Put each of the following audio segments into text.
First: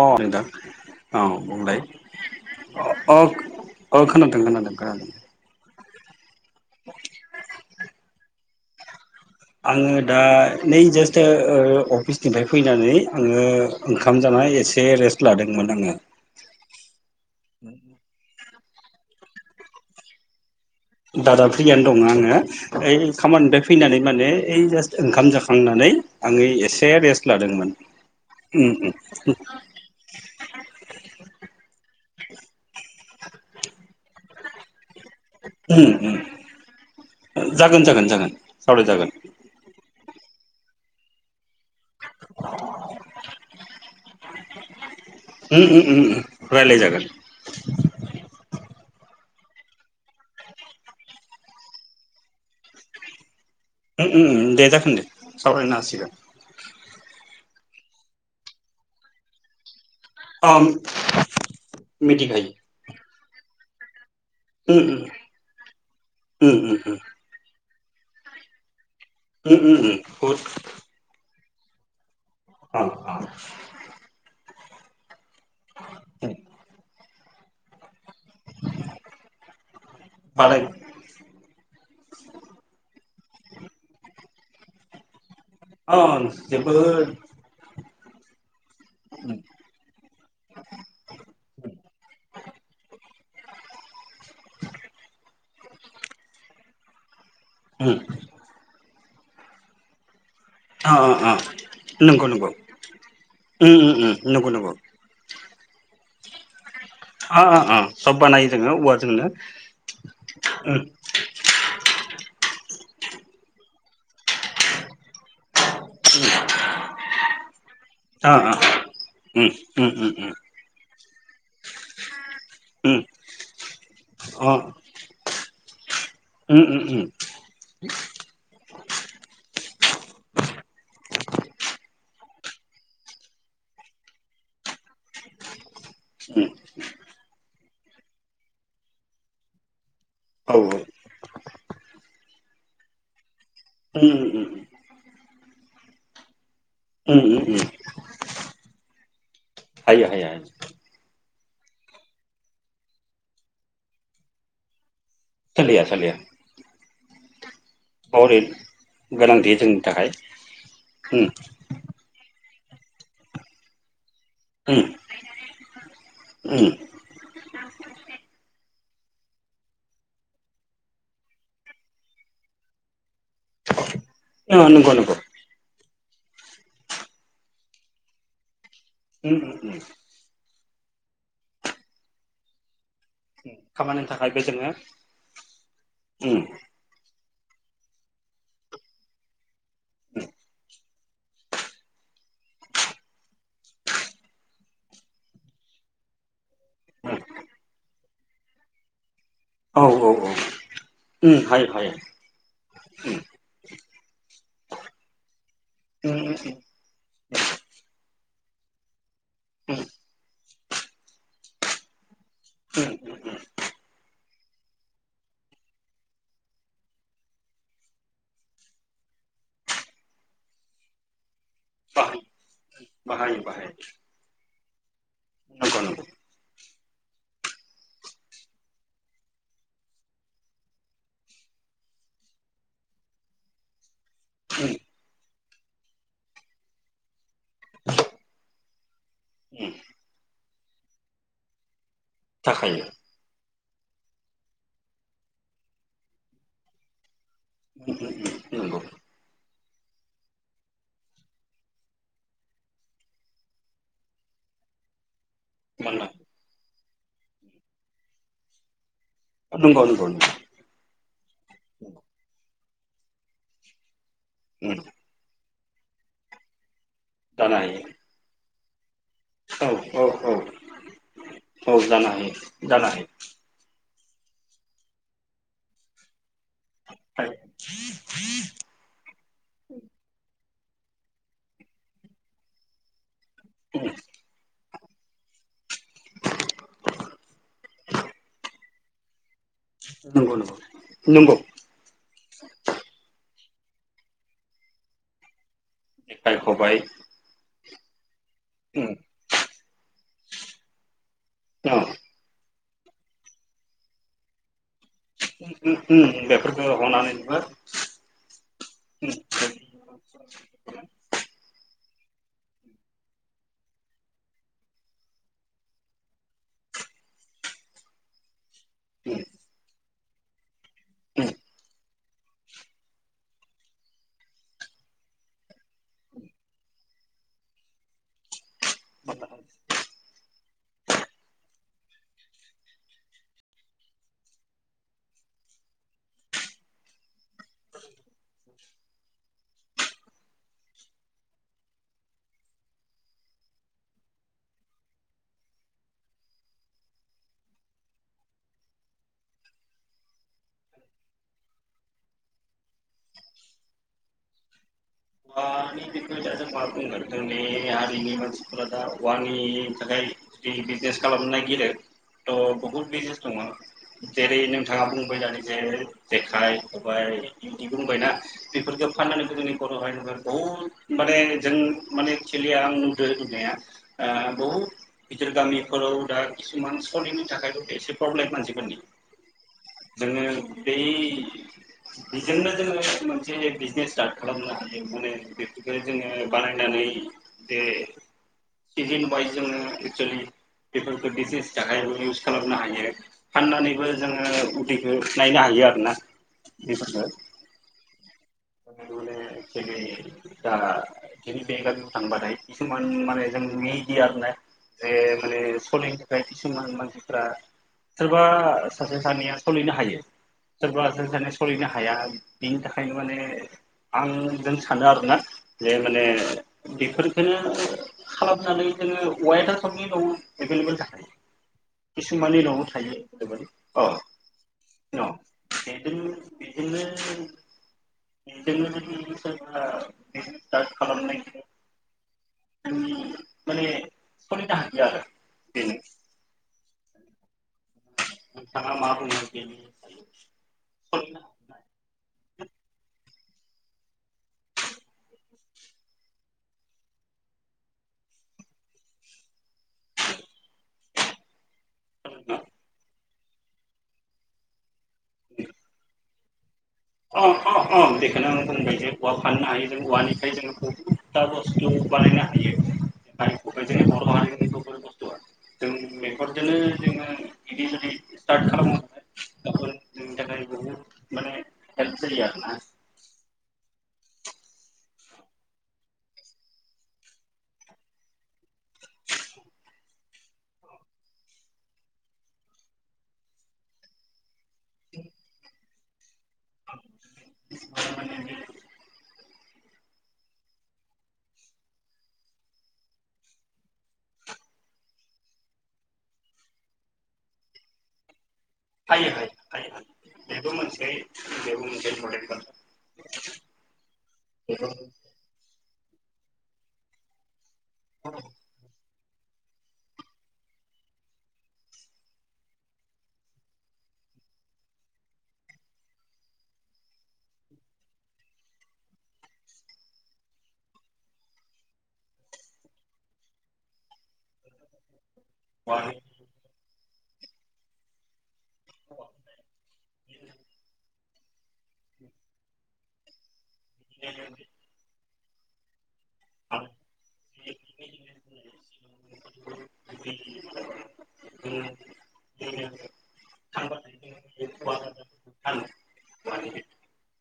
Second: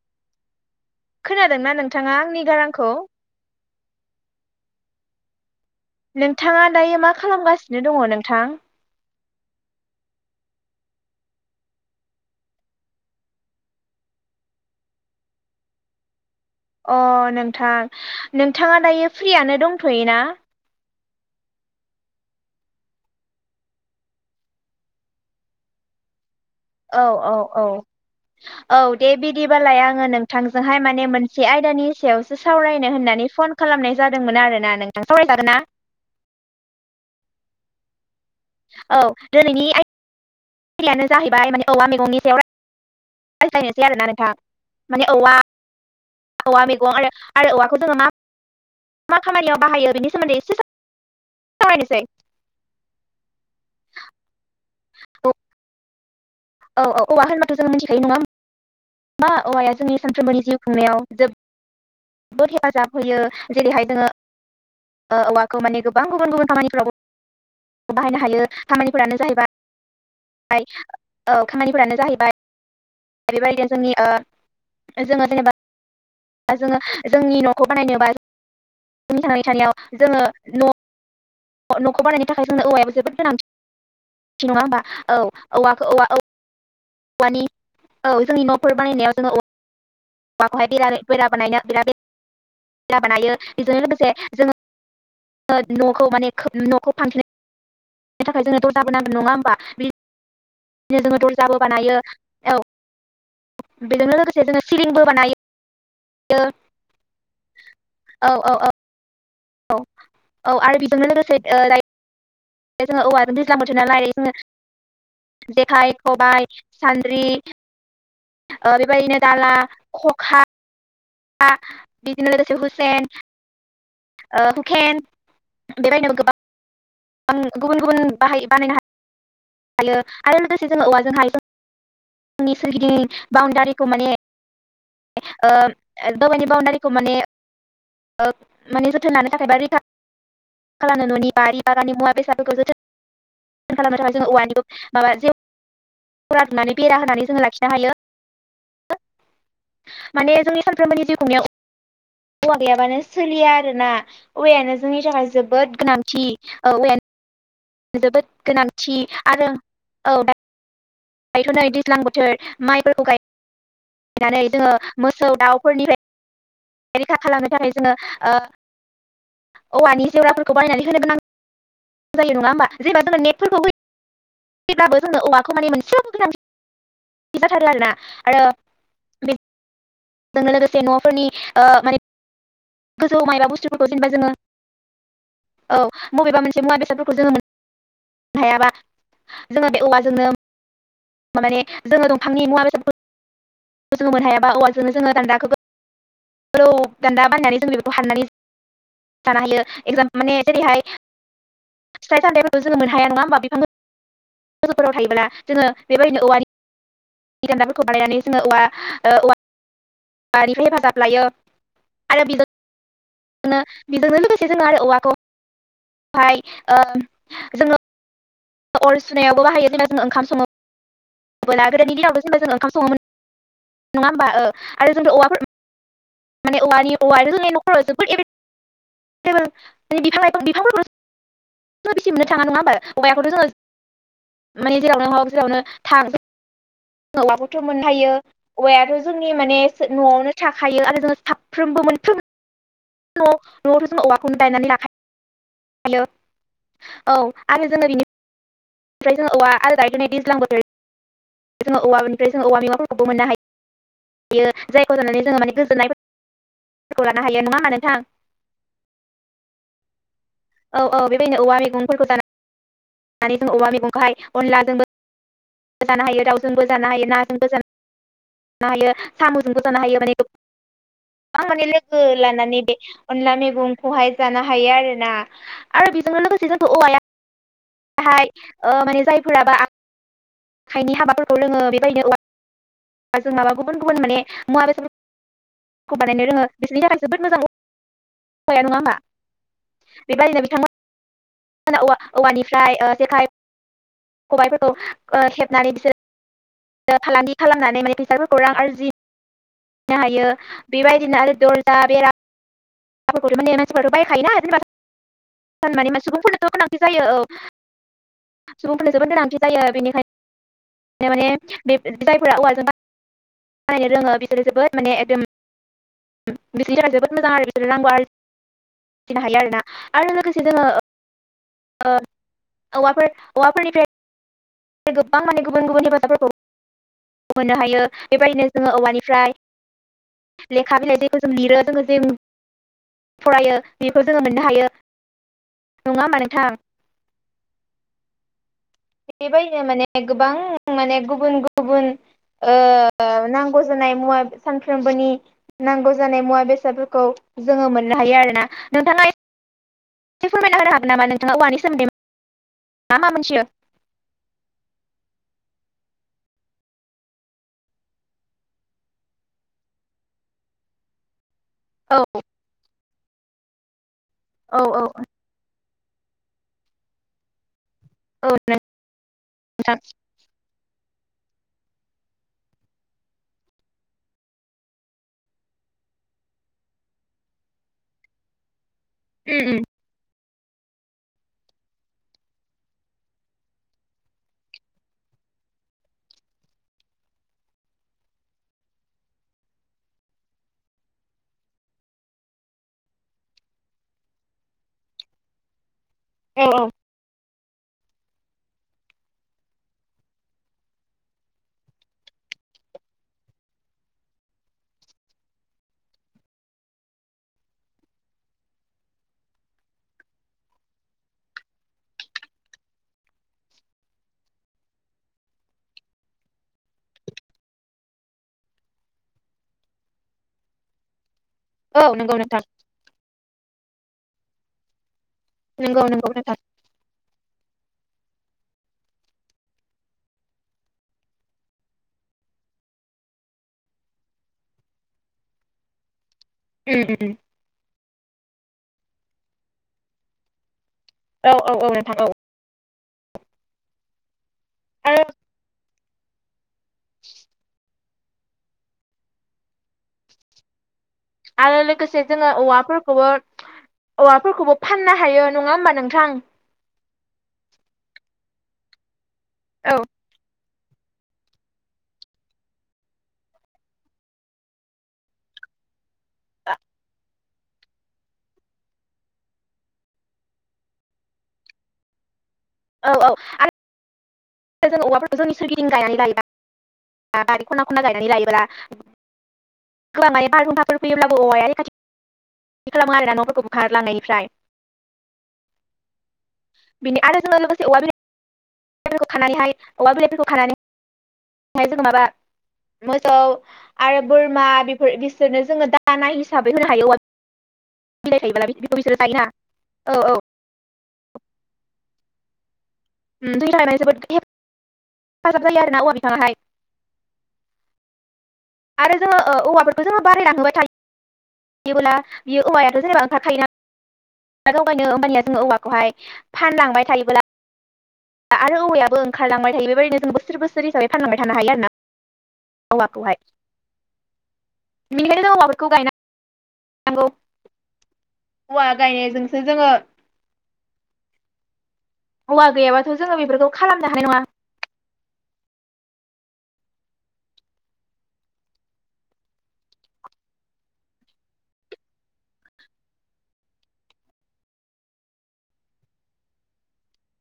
अ नोंथां औ खोनादोंना बुंलाय नोंथाङा आंनि गारांखौ अ औ खोनादों खोनादों खोनादों नोंथांङा दायो मा खालामगासिनो दंङो नोंथां? आंङो दा नै जास्ट अफिसनिफ्राय फैनानै आंङो ओंखाम जानानै। [unintelligible] एसे रेस्ट लादोंमोन आंङो। अ नोंथां नोंथांङा दायो फ्रियनो दंयो ना? दादा फ्रियानो दंङो आंङो ओइ खामानिानिफ्राय फैनानै माने ओइ जास्ट ओंखाम जाखांनानै। आङो एसे औ रेस्ट औ औ लादोंमोन उम औ दे बिदिबालाय आंङो नोंथांजोंहाय माने मोनसे आयदानि सायावस सावरायनो होननानै फन खालामनाय जादोंमोन आरोना नों? सावराय जागोन नाथागोन ना? उम उम जागोन जागोन जागोन। औ सावरायजागोन दिनैनि बिलिायानो जाहैबाय माने औवा मैगंनि सायाव रायज्लायनोसै आरोना नोंथां। माने औवा उम उम उम। औवा मैगं आरो आरो औवाखौ जोंङो मा मा खामानियाव बाहायो बेनि सोमोन्दै एसे सारि सै दे जागोन दे सावरायनो हासिगोन औ औ औवा होनबाथ' जों मिथिखायो नंङा मा औवाया जोंनि। सानफ्रोमबोनि अ जिउ खुंनायाव ज जबोद मिथिखायो हेफाजाब होयो जेरैहाय। उम औवाखौ माने गोबां गुबुन गुबुन उम उम खामानिफ्राव बाहायनो हायो खामानि फोरानो उम उम उम बहुद जाहैबाय औ खामानिफोरानो जाहैबाय। अ बेबायदिनो जोंनि जोंङो जेनेबा जोंङो। जोंनि न'खौ बानायनोबा जोंनि थांनानै थानायाव जोंङो होमबालाय न' न'खौ बानायनो थाखाय जोंनो औवायाबो जोबोद गोनांथि नंङा होमबा औ औवाखौ औवा [unintelligible] औवानि औ जोंनि न'फोर बानायनायाव जोंङो। माखौहाय बिरा फर बानायनो बिराद बे खेला बानायो बेजोंनो लोगोसे जोंङो। न'खौ माने न'खौ उम फानथेनो थाखाय जोंनाथ' दाबोनांगोन नंङा होमबा बि अ बिदिनो जोंङो अ दुरजाबो बानायो नंगौ नंगौ औ उम उम बेजों उम लोगोसे नंगौ जोंङो नंगौ सिलिंबो बानायो अ - अ - अ सब औ बानायो जोंङो [unintelligible] जोंनो औ औ आरो बिजोंनो लोगोसे जोंङो औवाजों दैज्लां थुनाला जोंङो जेखाइ खबाय सान्द्रि अ अ बेबायदिनो उम दाला उम उम उम [unintelligible] उम [unintelligible] अ [unintelligible] [unintelligible] आं गुबुन गुबुन बाहाय बानायनो हायो हायो आरो लोगोसे जों औवाजोंहायो। आंनि सोरगिदिं बाउणडारिखौ माने उम दावबायनि बाउण्डारिखौ माने माने जोथोन लानो थाखायबा रिखा म औ खालामनो न'नि बारि बारानि मुवा बेसादफोरखौ जोथो खालामनो उम थाखाय जों उम औवानि माबा जनानै। बेरा उम होनानै जोंङो उम उम लाखिनो हायो। हायो हायो माने हायो जोंनि सानफ्रोमबोनि जिउ खुंनायाव। औवा गैयाबानो सोलिया आरो ना औवायानो जोंनि थाखाय जोबोद सोलिया सोलिया गोनांथि औवानो। जोबोद हरै गोनांथि आरो गोनांथि जोंनि थाखाय औ। उम गायथ'नाय दैज्लां बोथोर माइफोरखौ गाय। फायनानै जोंङो उम मोसौ उम दाउफोरनिफ्राय रैखा खालामनो थाखाय जोंङो। औवानि जेवराफोरखौ बायनानै होनोबोोनां जायो नंङा होमबा जेबा जोंङो ने फोरखौ अ नंगौ होयोब्लााबो नंगौ जोंनो औवाखौ माने मोनसे बाथ्रा लोना आरो। उम। दसे न'फोरनि माने गोजौ मायबा बुस्थुफोरखौ खामानिनि जेनेबा जोङो थाखायबो औ उम बबेबा मोनसे मुवा बेसादफोरखौ जोङो मोनो। हायाबा जोङो बे औवाजोंनो। माने जोङो दंफांनि मुवा बेसादफोर जोङो मोननो हायाबा औवाजोंनो जोङो दान्दाखौबो गो उम दान्दा बानायनानै जों बेखौ हारनानै जायो [unintelligible] जानो हायो औ एक्जामपोल औ माने जेरैहाय। उम हायो हायो फिथाइ सामथायफोरबो जोङो मोननो हाया नङा होमबा बिफां लोगोफोराव थायोब्ला जोङो। उम बेबायदिनो उम उम औवानि दान्दाफोरखौ बानायनानै जोङो औवा। [unintelligible] हेफाजाब लायो आरो। उम जोंड़ो आरो औवाखौाय जोंनो। अर सुनायावबो बाहायो जेब्ला जों ओंखाम संनायाव ला बेबादि जों आब बाहायो जेनबा जों ओंखाम सङोमोन बाहायो बाहायो नङा होमबा आरो [unintelligible] औवाफोर नंगौ नंगौ माने औवानि औवा ज [unintelligible] बेसे मोननो थाङा नङा होम हयाखौथ' जोङो उम माने जेरावनो हक जेरावनो। थां औवाबखौथ' मोननो हायो औवायाथ' जोंनि माने उम न'आवनो। फिसाखायो आरो जों साफ्रोमबो मोनफ्रोम। थाखायो न' न'आवथ' जों औवाखौनो गायनानै लाखायो औ। [unintelligible] औ औवा आलादायै दैज्लां बोथोरनि जोङो औवानिफ्राय जोङ औवा ममाफोरखौबो मोननो हायोायो जायखौ जानानै। जोङो माने मानोना गोजोननायफोरखौ लानो हायो नङा होमा नोंथां नोंगौनो औ औ बेबायदिनो औवा मैगंफोरखौ दानानैानानै द औवा मैगंखौहाय अनला उम दबो। जानो हायो दावजोंबो जानो हायो नाजों जानो हायो गोजानोानो हायो। साम'जोंबो थानो हायो औ माने औ औ गोबां माने औ लोगो जानो लानानै हायो बे जानो अनला मैगं खौहाय जानो हायो आरोोना आरो बेजों लोगोसे जोंखौ औवाया हायो बेहाय माने जायफोराबो आखाइनि हाबाफोरखौ लोङो बेबायदिनो औवा। आरो जों माबा गुबुन गुबुन माने मुा बेसाद खौखौ बानायनो रोङो बिसोरनि थाखाय जोबोद मोजां हवाया नङा हा न नोंगौ नंगौ नोंगौ औ औवानिफ्राय जेखाइ खबायफोरखौ हेबनानै। जेखाइ खबाइ फालांगि खालामनानै माने फैसाफोरखौ रां उम आरजिनो हायो बेबायदि। बिदि आरो दरजा औ बेराफोरखौ माने मानसिफोरथ' बायखायोना उम सानमानि मा उम सुबुंफोरनोथ' बेफोरखौ गोनांथि जायो औ हनानैबो सुबुंफोर जोबोद गोरामथि जायो बेनिखायनो माने बे जायफोरा औवाजों बानायनो रोङो बेखौ जोबोद माने एकदम बिदिा जोबोद मोजां आरो बिदिनो नांगौ आरोनो हायो आरोोना आरो लोगोसे जोङो। [inaudible] औवा फोरनिफ्राय औवाफोरनिफ्राय गोबां माने गुबुन गुबुन हेफाजाबफोरखौ मोननो हायो बेबायदिनो। जोङो औवानिफ्राय लेखा बिलाइजोंखौ जों लिरो जोङो जों फरायो बेखौ जोङो मोननो हायो नङा हा नोंथां बेबायनो माने गोबां माने गुबुन गुबुन ओ नांगौ जानाय मुवा सानफ्रोमबोनि नांगौ जानाय मुवा बेसादफोरखौ जोङो मोननो हायो आरोना नोंथाङा ए [inaudible] से फोरमायना होनो हागोन नामा नोंथाङा औवानि सोमोन्दै। मा मा मोनथियो औवानि बिखय दा जों मा बुंगोन जोंनि हारिनि मानसिफोरा दा औवानि थाखाय। बिजनेस खालामनाय। गेदे औ थह बुहुत बिजनेस दङ जेरै औ औ नोंथाङा बुंबाय दानि जे जेखाइ खबाय बिदि बुंबायना औ बेफोरखौ फाननानै गोदोनि नोंथां बर' हारिया। बहुत माने जों माने थिलिया आं नुदों बुंनाया बहुद गिदिर गामिफोराव दा किसुमान सलिनो थाखायथ' एसे प्रब्लेम मानसिफोरनि। उम उम जोङो बै बेजोंनो जोङो मोनसे बिजनेस स्टार्ट खालामनो हा माने बेफोरखौ जोङो बानायनानै बे सिजेन वायस जोङो एक्सुलि बेफोरखौ डिसिसनि थाखाय इउस खालामनो हायो फाननानैबो जोङो उदैखौ नायनो हायो। आरोना औ औ बेफोरखौ जेरै दा जोंनि बे गामियाव थांबाथाय किसुमान माने जों मिडियाहोननाय बे माने सलिनो थाखाय किसुमान मानसिफ्रा सोरबा सासे सानैया सोलिनो हायो। सोरबा सोर सोलिनो हाया बिनि थाखायनो माने आं जों सानो आरोना जे माने बेफोरफोरखौनो खालामनानै जोङो औवायाथ' सबनि न'आव एभेलेबल जाखायो। औ नंगौ किसुमाननि नोंथां न'आव थायो ओब औ। न' नंगौ बिजों नंगौ नो नोंथां बिजों नो बिजों नो जोंहा स्टार्ट खालामनाय माने [unintelligible] बेनो उम नोंथाङा मा बुङो बेनि सायाव सलिनो औ औ औ नोंथां औ आरो आरो लोगोसे जोङो हागोन औवाफोरखौबो औवाफोरखौबो फाननो हायो नङा होमबा नोंथां अ अ अ बेखौनो आं बुंबाय जे औवा फाननो हायो जों औ औवानिफ्राय जों बस्थु बानायनो हायो [unintelligible] जों मेखरजोंनो जोङो [unintelligible] जोंनि थाखाय बुहुद माने हेल्प जायो आरो औ औ आरो जों औवाफोरखौ जोंनि सोरगिदिं गायनानै लायोना बारि खना खना गायनानै लायोब्ला गोबां माने बारहुंखाफोर फैयोब्लाबो औवाया रैखाथि खालामो आरो ना न'फोरखौ बोखार लांनायनिफ्राय [inaudible] बिनि आरो जोङो लोगोसे औवा बिलाय खानानैहाय औवा बिलाइफोरखौ खानानैहाय जों माबा मोसौ आरो बोरमा बेफोर बिसोरनो जोङो दाना हिसाबै होनो हायो औवा नि बिलाइ थायोब्ला हायो हायो औ औ बेबो मोनसे बेबो मोनसे [unintelligible] ओम जोंनि थाखाय जोबोद बेबो हेफाजाब जायो आरोना औवा बिफाङाहाय औ। आरो जोङो औवाफोरखौ जोङो बारायलां होबाय थायो बियोब्ला बेयो औवायाथ' [unintelligible] जावगायनो होमबानिया जोङो औवाखौहाय फानलांबाय थायोब्ला आरो औवायाबो ओंखारलांबाय थायो बेबायदिनो जों बोसोर बोसोर हिसाबै फानलांबाय थानो हायो आरोना औवाखौहाय बेखायनो औवाफोरखौ गायना नौ औवा गायनायजोंसो जोङो औवा गैयाबाथ' जोङो बेफोरखौ खालामनो हानाय नङा औवानि [inaudible] [unintelligible] [unintelligible]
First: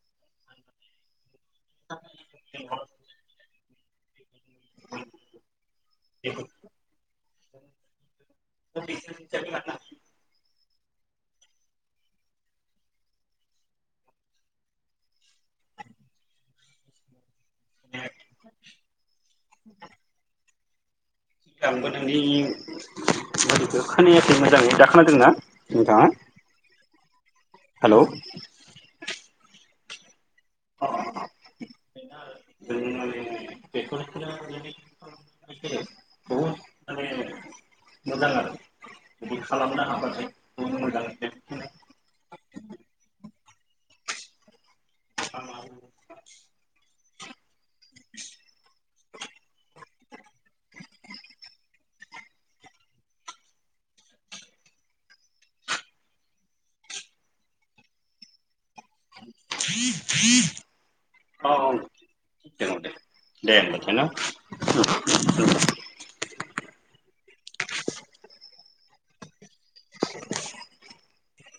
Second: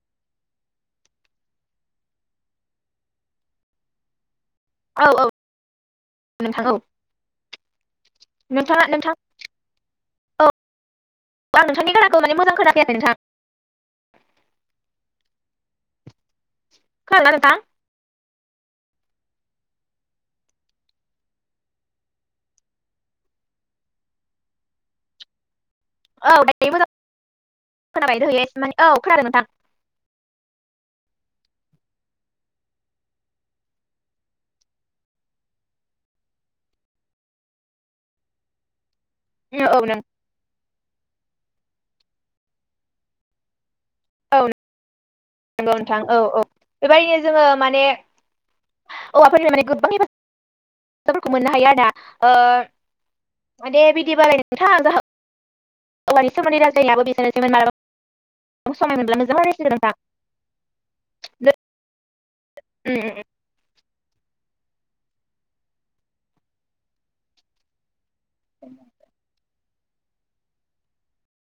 [unintelligible] औ औ नोंथां औ नोंथाङा नोंथां औ [unintelligible] आं नोंथांनि गारांखौ माने मोजां खोनाखै आरो नोंथां खोनादोंना नोंथां [unintelligible] आंबो नोंनि [unintelligible] खोनायाखै मोजाङै दाखोनादोंना औ दायो मोजां हेलौ खोनाबाय दहायो माने औ खोनादों नोंथां [unintelligible] जों बे [unintelligible] [unintelligible] माने मोजां आरो [unintelligible] औ खालामनो नों हाबाथाय मोजां [unintelligible] नंगौ नोंथां औ औ बेबायदिनो जोङो माने औवाफोरनिफ्राय माने गोबां हेफाजाब फोरखौ मोननो हायो आरोना ओ माने बिदि बाराय नोंथां [unintelligible] [unintelligible] [unintelligible] रायलायसिगोन नोंथां ओ दे दे [unintelligible] [inaudible] [unintelligible]